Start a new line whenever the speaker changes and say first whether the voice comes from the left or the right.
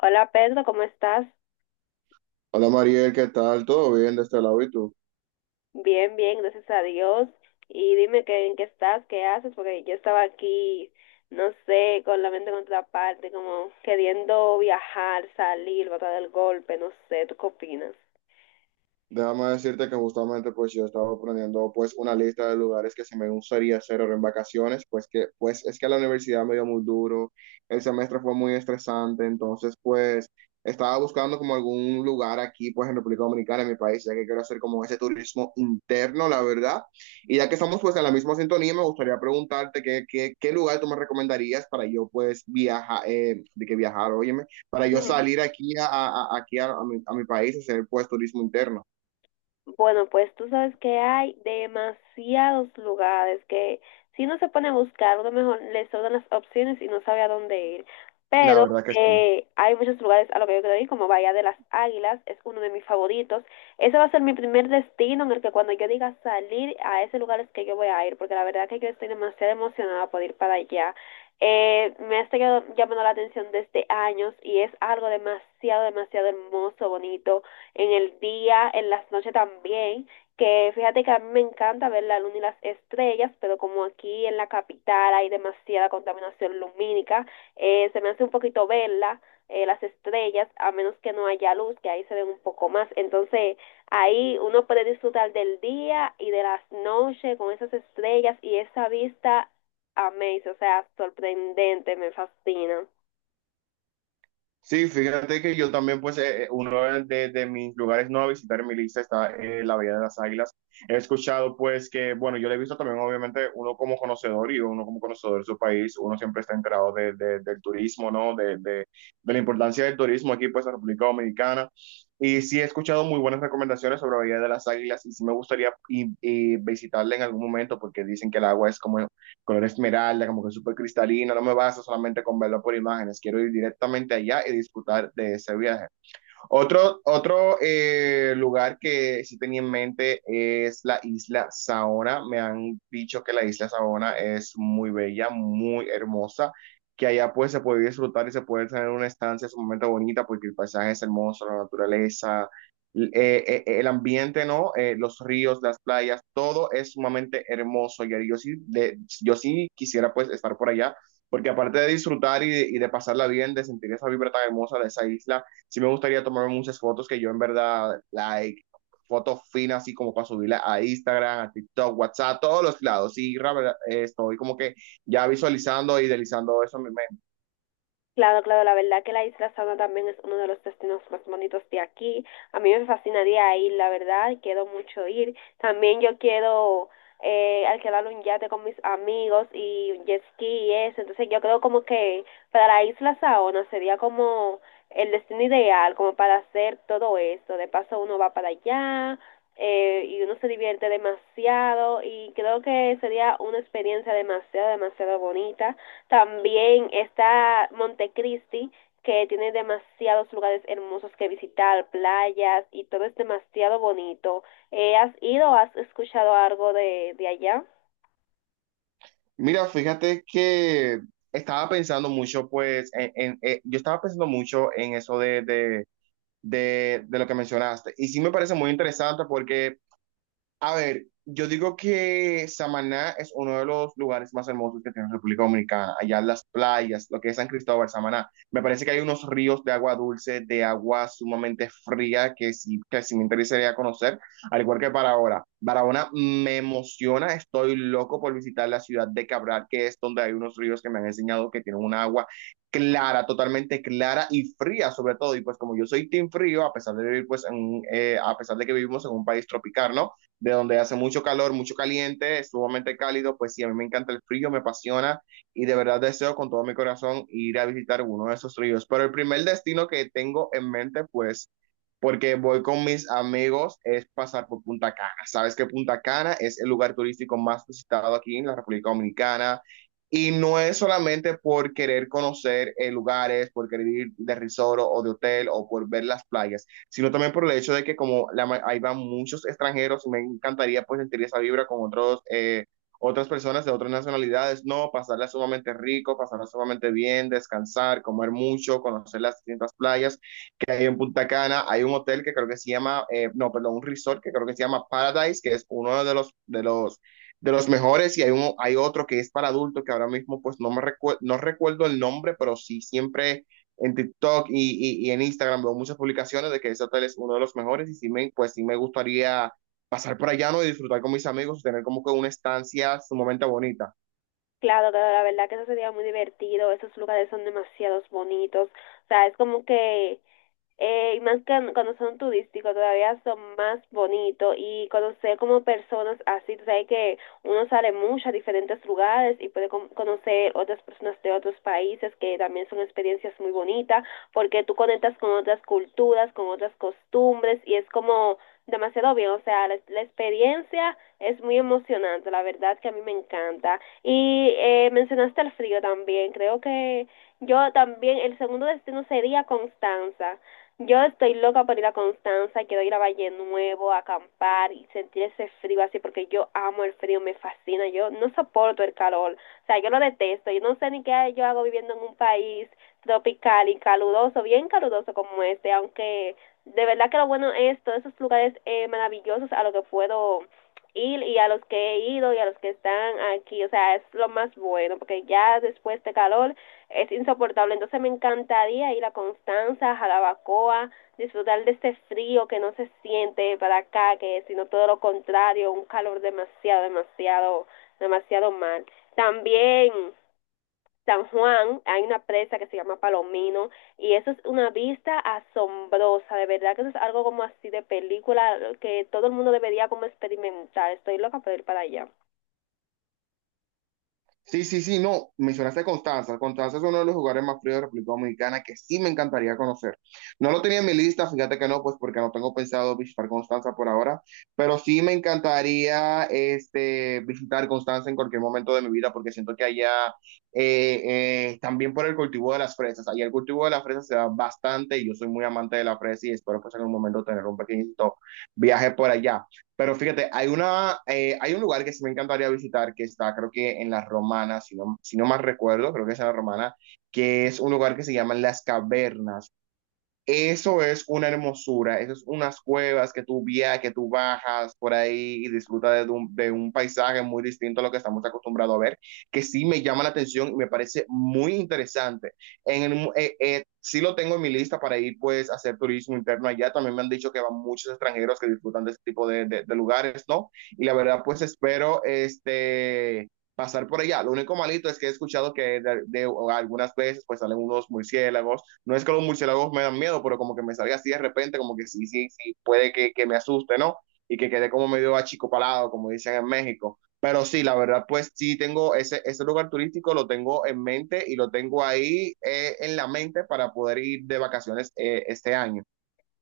left: Hola Pedro, ¿cómo estás?
right: Hola Mariel, ¿qué tal? ¿Todo bien de este lado y tú?
left: Bien, bien, gracias a Dios. Y dime que, en qué estás, qué haces, porque yo estaba aquí, no sé, con la mente en otra parte, como queriendo viajar, salir, botar el golpe, no sé, ¿tú qué opinas?
right: Déjame decirte que justamente pues yo estaba planeando pues una lista de lugares que se me gustaría hacer ahora en vacaciones, pues que pues es que la universidad me dio muy duro, el semestre fue muy estresante, entonces pues estaba buscando como algún lugar aquí pues en República Dominicana, en mi país, ya que quiero hacer como ese turismo interno, la verdad. Y ya que estamos pues en la misma sintonía, me gustaría preguntarte qué, qué lugar tú me recomendarías para yo pues viajar, de que viajar, óyeme, para yo
left: Ujú.
right: salir aquí aquí a mi país y hacer pues turismo interno.
left: Bueno, pues tú sabes que hay demasiados lugares que si uno se pone a buscar, uno mejor le sobran las opciones y no sabe a dónde ir.
right: La
left: Pero
right: verdad que sí.
left: hay muchos lugares a lo que yo quiero ir, como Bahía de las Águilas, es uno de mis favoritos. Ese va a ser mi primer destino en el que cuando yo diga salir a ese lugar es que yo voy a ir, porque la verdad que yo estoy demasiado emocionada por ir para allá. Me ha estado llamando la atención desde años y es algo demasiado, demasiado hermoso, bonito en el día, en las noches también, que fíjate que a mí me encanta ver la luna y las estrellas, pero como aquí en la capital hay demasiada contaminación lumínica, se me hace un poquito verla, las estrellas, a menos que no haya luz, que ahí se ven un poco más. Entonces, ahí uno puede disfrutar del día y de las noches con esas estrellas y esa vista amazing, o sea, sorprendente, me fascina.
right: Sí, fíjate que yo también, pues, uno mis lugares no a visitar en mi lista está la Bahía de las Águilas. He escuchado, pues, que, bueno, yo lo he visto también, obviamente, uno como conocedor y uno como conocedor de su país, uno siempre está enterado del turismo, ¿no? De la importancia del turismo aquí, pues, en República Dominicana. Y sí he escuchado muy buenas recomendaciones sobre la Bahía de las Águilas y sí me gustaría y visitarla en algún momento porque dicen que el agua es como color esmeralda, como que súper cristalino, no me baso solamente con verlo por imágenes, quiero ir directamente allá y disfrutar de ese viaje. Otro lugar que sí tenía en mente es la isla Saona. Me han dicho que la isla Saona es muy bella, muy hermosa, que allá pues se puede disfrutar y se puede tener una estancia sumamente bonita porque el paisaje es hermoso, la naturaleza, el ambiente, ¿no? Los ríos, las playas, todo es sumamente hermoso. Y ahí yo sí, yo sí quisiera pues estar por allá porque aparte de disfrutar y de pasarla bien, de sentir esa vibra tan hermosa de esa isla, sí me gustaría tomarme muchas fotos que yo en verdad, like, fotos finas, así como para subirla a Instagram, a TikTok, WhatsApp, todos los lados. Sí, la verdad, estoy como que ya visualizando y idealizando eso en mi mente.
left: Claro, claro, la verdad que la Isla Saona también es uno de los destinos más bonitos de aquí. A mí me fascinaría ir, la verdad, quiero mucho ir. También yo quiero alquilar un yate con mis amigos y un jet ski y eso. Entonces yo creo como que para la Isla Saona sería como el destino ideal, como para hacer todo eso. De paso uno va para allá y uno se divierte demasiado y creo que sería una experiencia demasiado, demasiado bonita. También está Montecristi, que tiene demasiados lugares hermosos que visitar, playas y todo es demasiado bonito. ¿Has ido o has escuchado algo de allá?
right: Mira, fíjate que estaba pensando mucho, pues, yo estaba pensando mucho en eso de lo que mencionaste. Y sí me parece muy interesante porque, a ver, yo digo que Samaná es uno de los lugares más hermosos que tiene República Dominicana. Allá las playas, lo que es San Cristóbal, Samaná. Me parece que hay unos ríos de agua dulce, de agua sumamente fría, que sí me interesaría conocer, al igual que Barahona. Barahona me emociona, estoy loco por visitar la ciudad de Cabral, que es donde hay unos ríos que me han enseñado que tienen un agua clara, totalmente clara y fría sobre todo. Y pues como yo soy team frío, a pesar de vivir pues en, a pesar de que vivimos en un país tropical, ¿no? De donde hace mucho calor, mucho caliente, es sumamente cálido, pues sí, a mí me encanta el frío, me apasiona y de verdad deseo con todo mi corazón ir a visitar uno de esos ríos. Pero el primer destino que tengo en mente, pues, porque voy con mis amigos, es pasar por Punta Cana. Sabes que Punta Cana es el lugar turístico más visitado aquí en la República Dominicana. Y no es solamente por querer conocer lugares, por querer ir de resort o de hotel o por ver las playas, sino también por el hecho de que como ahí van muchos extranjeros, me encantaría pues sentir esa vibra con otros, otras personas de otras nacionalidades, no, pasarla sumamente rico, pasarla sumamente bien, descansar, comer mucho, conocer las distintas playas que hay en Punta Cana. Hay un hotel que creo que se llama, no, perdón, un resort que creo que se llama Paradise, que es uno de los mejores, y hay, un, hay otro que es para adultos, que ahora mismo pues no recuerdo el nombre, pero sí siempre en TikTok y en Instagram veo muchas publicaciones de que ese hotel es uno de los mejores, y pues sí me gustaría pasar por allá, ¿no? Y disfrutar con mis amigos, tener como que una estancia sumamente bonita.
left: Claro, claro, la verdad que eso sería muy divertido, esos lugares son demasiados bonitos, o sea, es como que y más que cuando son turísticos todavía son más bonitos y conocer como personas así, tú sabes que uno sale mucho a diferentes lugares y puede conocer otras personas de otros países que también son experiencias muy bonitas porque tú conectas con otras culturas, con otras costumbres y es como demasiado bien, o sea, la experiencia es muy emocionante, la verdad que a mí me encanta. Y mencionaste el frío también, creo que yo también, el segundo destino sería Constanza. Yo estoy loca por ir a Constanza, quiero ir a Valle Nuevo, a acampar y sentir ese frío así, porque yo amo el frío, me fascina, yo no soporto el calor, o sea, yo lo detesto, yo no sé ni qué yo hago viviendo en un país tropical y caluroso, bien caluroso como este, aunque de verdad que lo bueno es todos esos lugares maravillosos a los que puedo ir y a los que he ido y a los que están aquí, o sea, es lo más bueno, porque ya después de calor es insoportable. Entonces me encantaría ir a Constanza, Jalabacoa, disfrutar de este frío que no se siente para acá, que sino todo lo contrario, un calor demasiado, demasiado, demasiado mal. También San Juan, hay una presa que se llama Palomino y eso es una vista asombrosa, de verdad que eso es algo como así de película que todo el mundo debería como experimentar. Estoy loca por ir para allá.
right: Sí, sí, sí, no, mencionaste a Constanza. Constanza es uno de los jugadores más fríos de República Dominicana que sí me encantaría conocer. No lo tenía en mi lista, fíjate que no, pues porque no tengo pensado visitar Constanza por ahora, pero sí me encantaría este, visitar Constanza en cualquier momento de mi vida porque siento que allá, eh, también por el cultivo de las fresas, allá el cultivo de las fresas se da bastante y yo soy muy amante de la fresa y espero pues en algún momento tener un pequeñito viaje por allá. Pero fíjate, hay una, hay un lugar que sí me encantaría visitar, que está creo que en La Romana, si no, si no mal recuerdo, creo que es en La Romana, que es un lugar que se llama Las Cavernas. Eso es una hermosura, eso es unas cuevas que tú viajas, que tú bajas por ahí y disfrutas de un paisaje muy distinto a lo que estamos acostumbrados a ver, que sí me llama la atención y me parece muy interesante. Sí lo tengo en mi lista para ir pues a hacer turismo interno allá, también me han dicho que van muchos extranjeros que disfrutan de este tipo de lugares, ¿no? Y la verdad pues espero este pasar por allá. Lo único malito es que he escuchado que de algunas veces pues salen unos murciélagos. No es que los murciélagos me dan miedo, pero como que me salga así de repente, como que sí, sí, sí, puede que me asuste, ¿no? Y que quede como medio achicopalado, como dicen en México. Pero sí, la verdad, pues sí tengo ese lugar turístico, lo tengo en mente y lo tengo ahí en la mente para poder ir de vacaciones este año.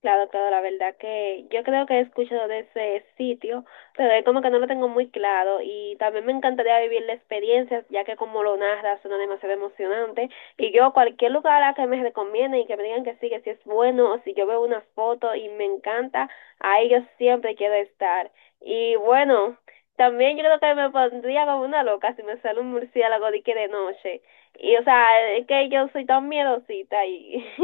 left: Claro, claro, la verdad que yo creo que he escuchado de ese sitio, pero es como que no lo tengo muy claro y también me encantaría vivir la experiencia, ya que como lo narras suena demasiado emocionante y yo cualquier lugar a que me recomienden y que me digan que sí es bueno o si yo veo una foto y me encanta, ahí yo siempre quiero estar. Y bueno, también yo creo que me pondría como una loca si me sale un murciélago de que de noche. Y o sea, es que yo soy tan miedosita y...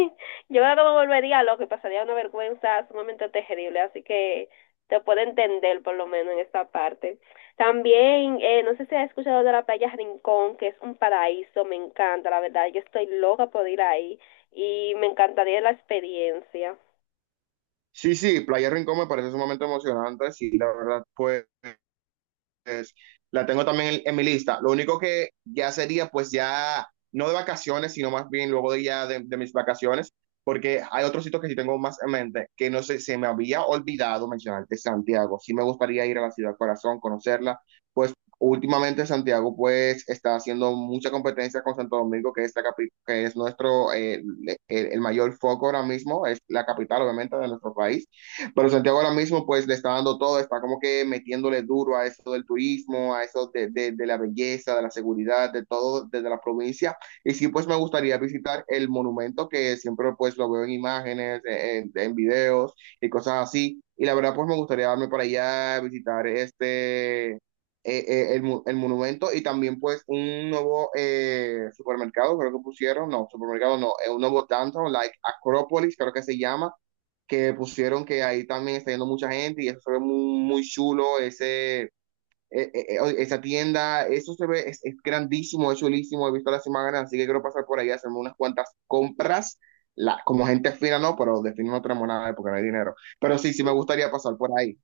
left: Yo creo que me volvería loco y pasaría una vergüenza sumamente terrible, así que te puedo entender por lo menos en esta parte. También, no sé si has escuchado de la playa Rincón, que es un paraíso, me encanta, la verdad, yo estoy loca por ir ahí y me encantaría la experiencia.
right: Sí, sí, Playa Rincón me parece sumamente emocionante, sí, la verdad, pues la tengo también en mi lista. Lo único que ya sería, pues ya, no de vacaciones, sino más bien luego de ya de mis vacaciones, porque hay otros sitios que sí tengo más en mente, que no sé, se me había olvidado mencionarte Santiago. Sí me gustaría ir a la ciudad corazón, conocerla, pues. Últimamente Santiago pues está haciendo mucha competencia con Santo Domingo, que es, que es nuestro, el mayor foco ahora mismo, es la capital obviamente de nuestro país. Pero Santiago ahora mismo pues le está dando todo, está como que metiéndole duro a eso del turismo, a eso de la belleza, de la seguridad, de todo desde la provincia. Y sí pues me gustaría visitar el monumento que siempre pues lo veo en imágenes, en videos y cosas así. Y la verdad pues me gustaría darme para allá, visitar este... El monumento y también pues un nuevo supermercado, creo que pusieron, no, supermercado no, un nuevo downtown, like Acropolis, creo que se llama, que pusieron, que ahí también está yendo mucha gente y eso se ve muy, muy chulo, ese, esa tienda, eso se ve, es grandísimo, es chulísimo, he visto las imágenes, así que quiero pasar por ahí a hacerme unas cuantas compras, la, como gente fina no, pero de fin no tenemos nada porque no hay dinero, pero sí, sí me gustaría pasar por ahí.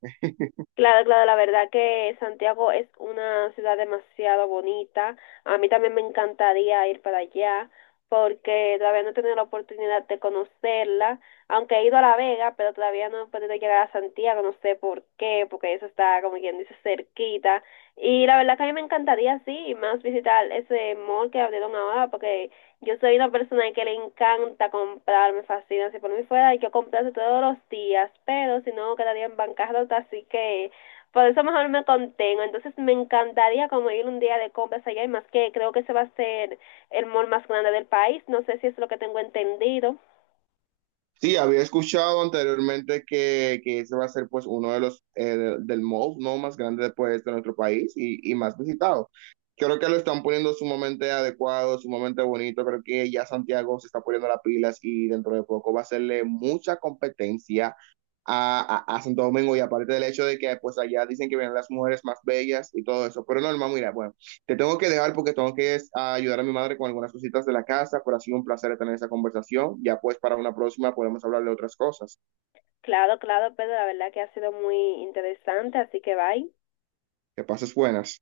left: Claro, claro, la verdad que Santiago es una ciudad demasiado bonita. A mí también me encantaría ir para allá porque todavía no he tenido la oportunidad de conocerla, aunque he ido a La Vega, pero todavía no he podido llegar a Santiago, no sé por qué, porque eso está, como quien dice, cerquita. Y la verdad que a mí me encantaría, sí, y más visitar ese mall que abrieron ahora, porque yo soy una persona que le encanta comprar, me fascina. Si por mí fuera, hay que comprarse todos los días, pero si no, quedaría en bancarrota, así que por eso mejor me contengo. Entonces, me encantaría como ir un día de compras allá, y más que creo que ese va a ser el mall más grande del país. No sé si es lo que tengo entendido.
right: Sí, había escuchado anteriormente que ese va a ser pues uno de los del mall no más grande pues, de nuestro país y más visitado. Creo que lo están poniendo sumamente adecuado, sumamente bonito. Creo que ya Santiago se está poniendo las pilas y dentro de poco va a hacerle mucha competencia a Santo Domingo y aparte del hecho de que pues allá dicen que vienen las mujeres más bellas y todo eso, pero normal, mira, bueno, te tengo que dejar porque tengo que es, a ayudar a mi madre con algunas cositas de la casa, pero ha sido un placer tener esa conversación. Ya pues para una próxima podemos hablar de otras cosas.
left: Claro, claro, pero la verdad que ha sido muy interesante, así que bye.
right: Que pases buenas.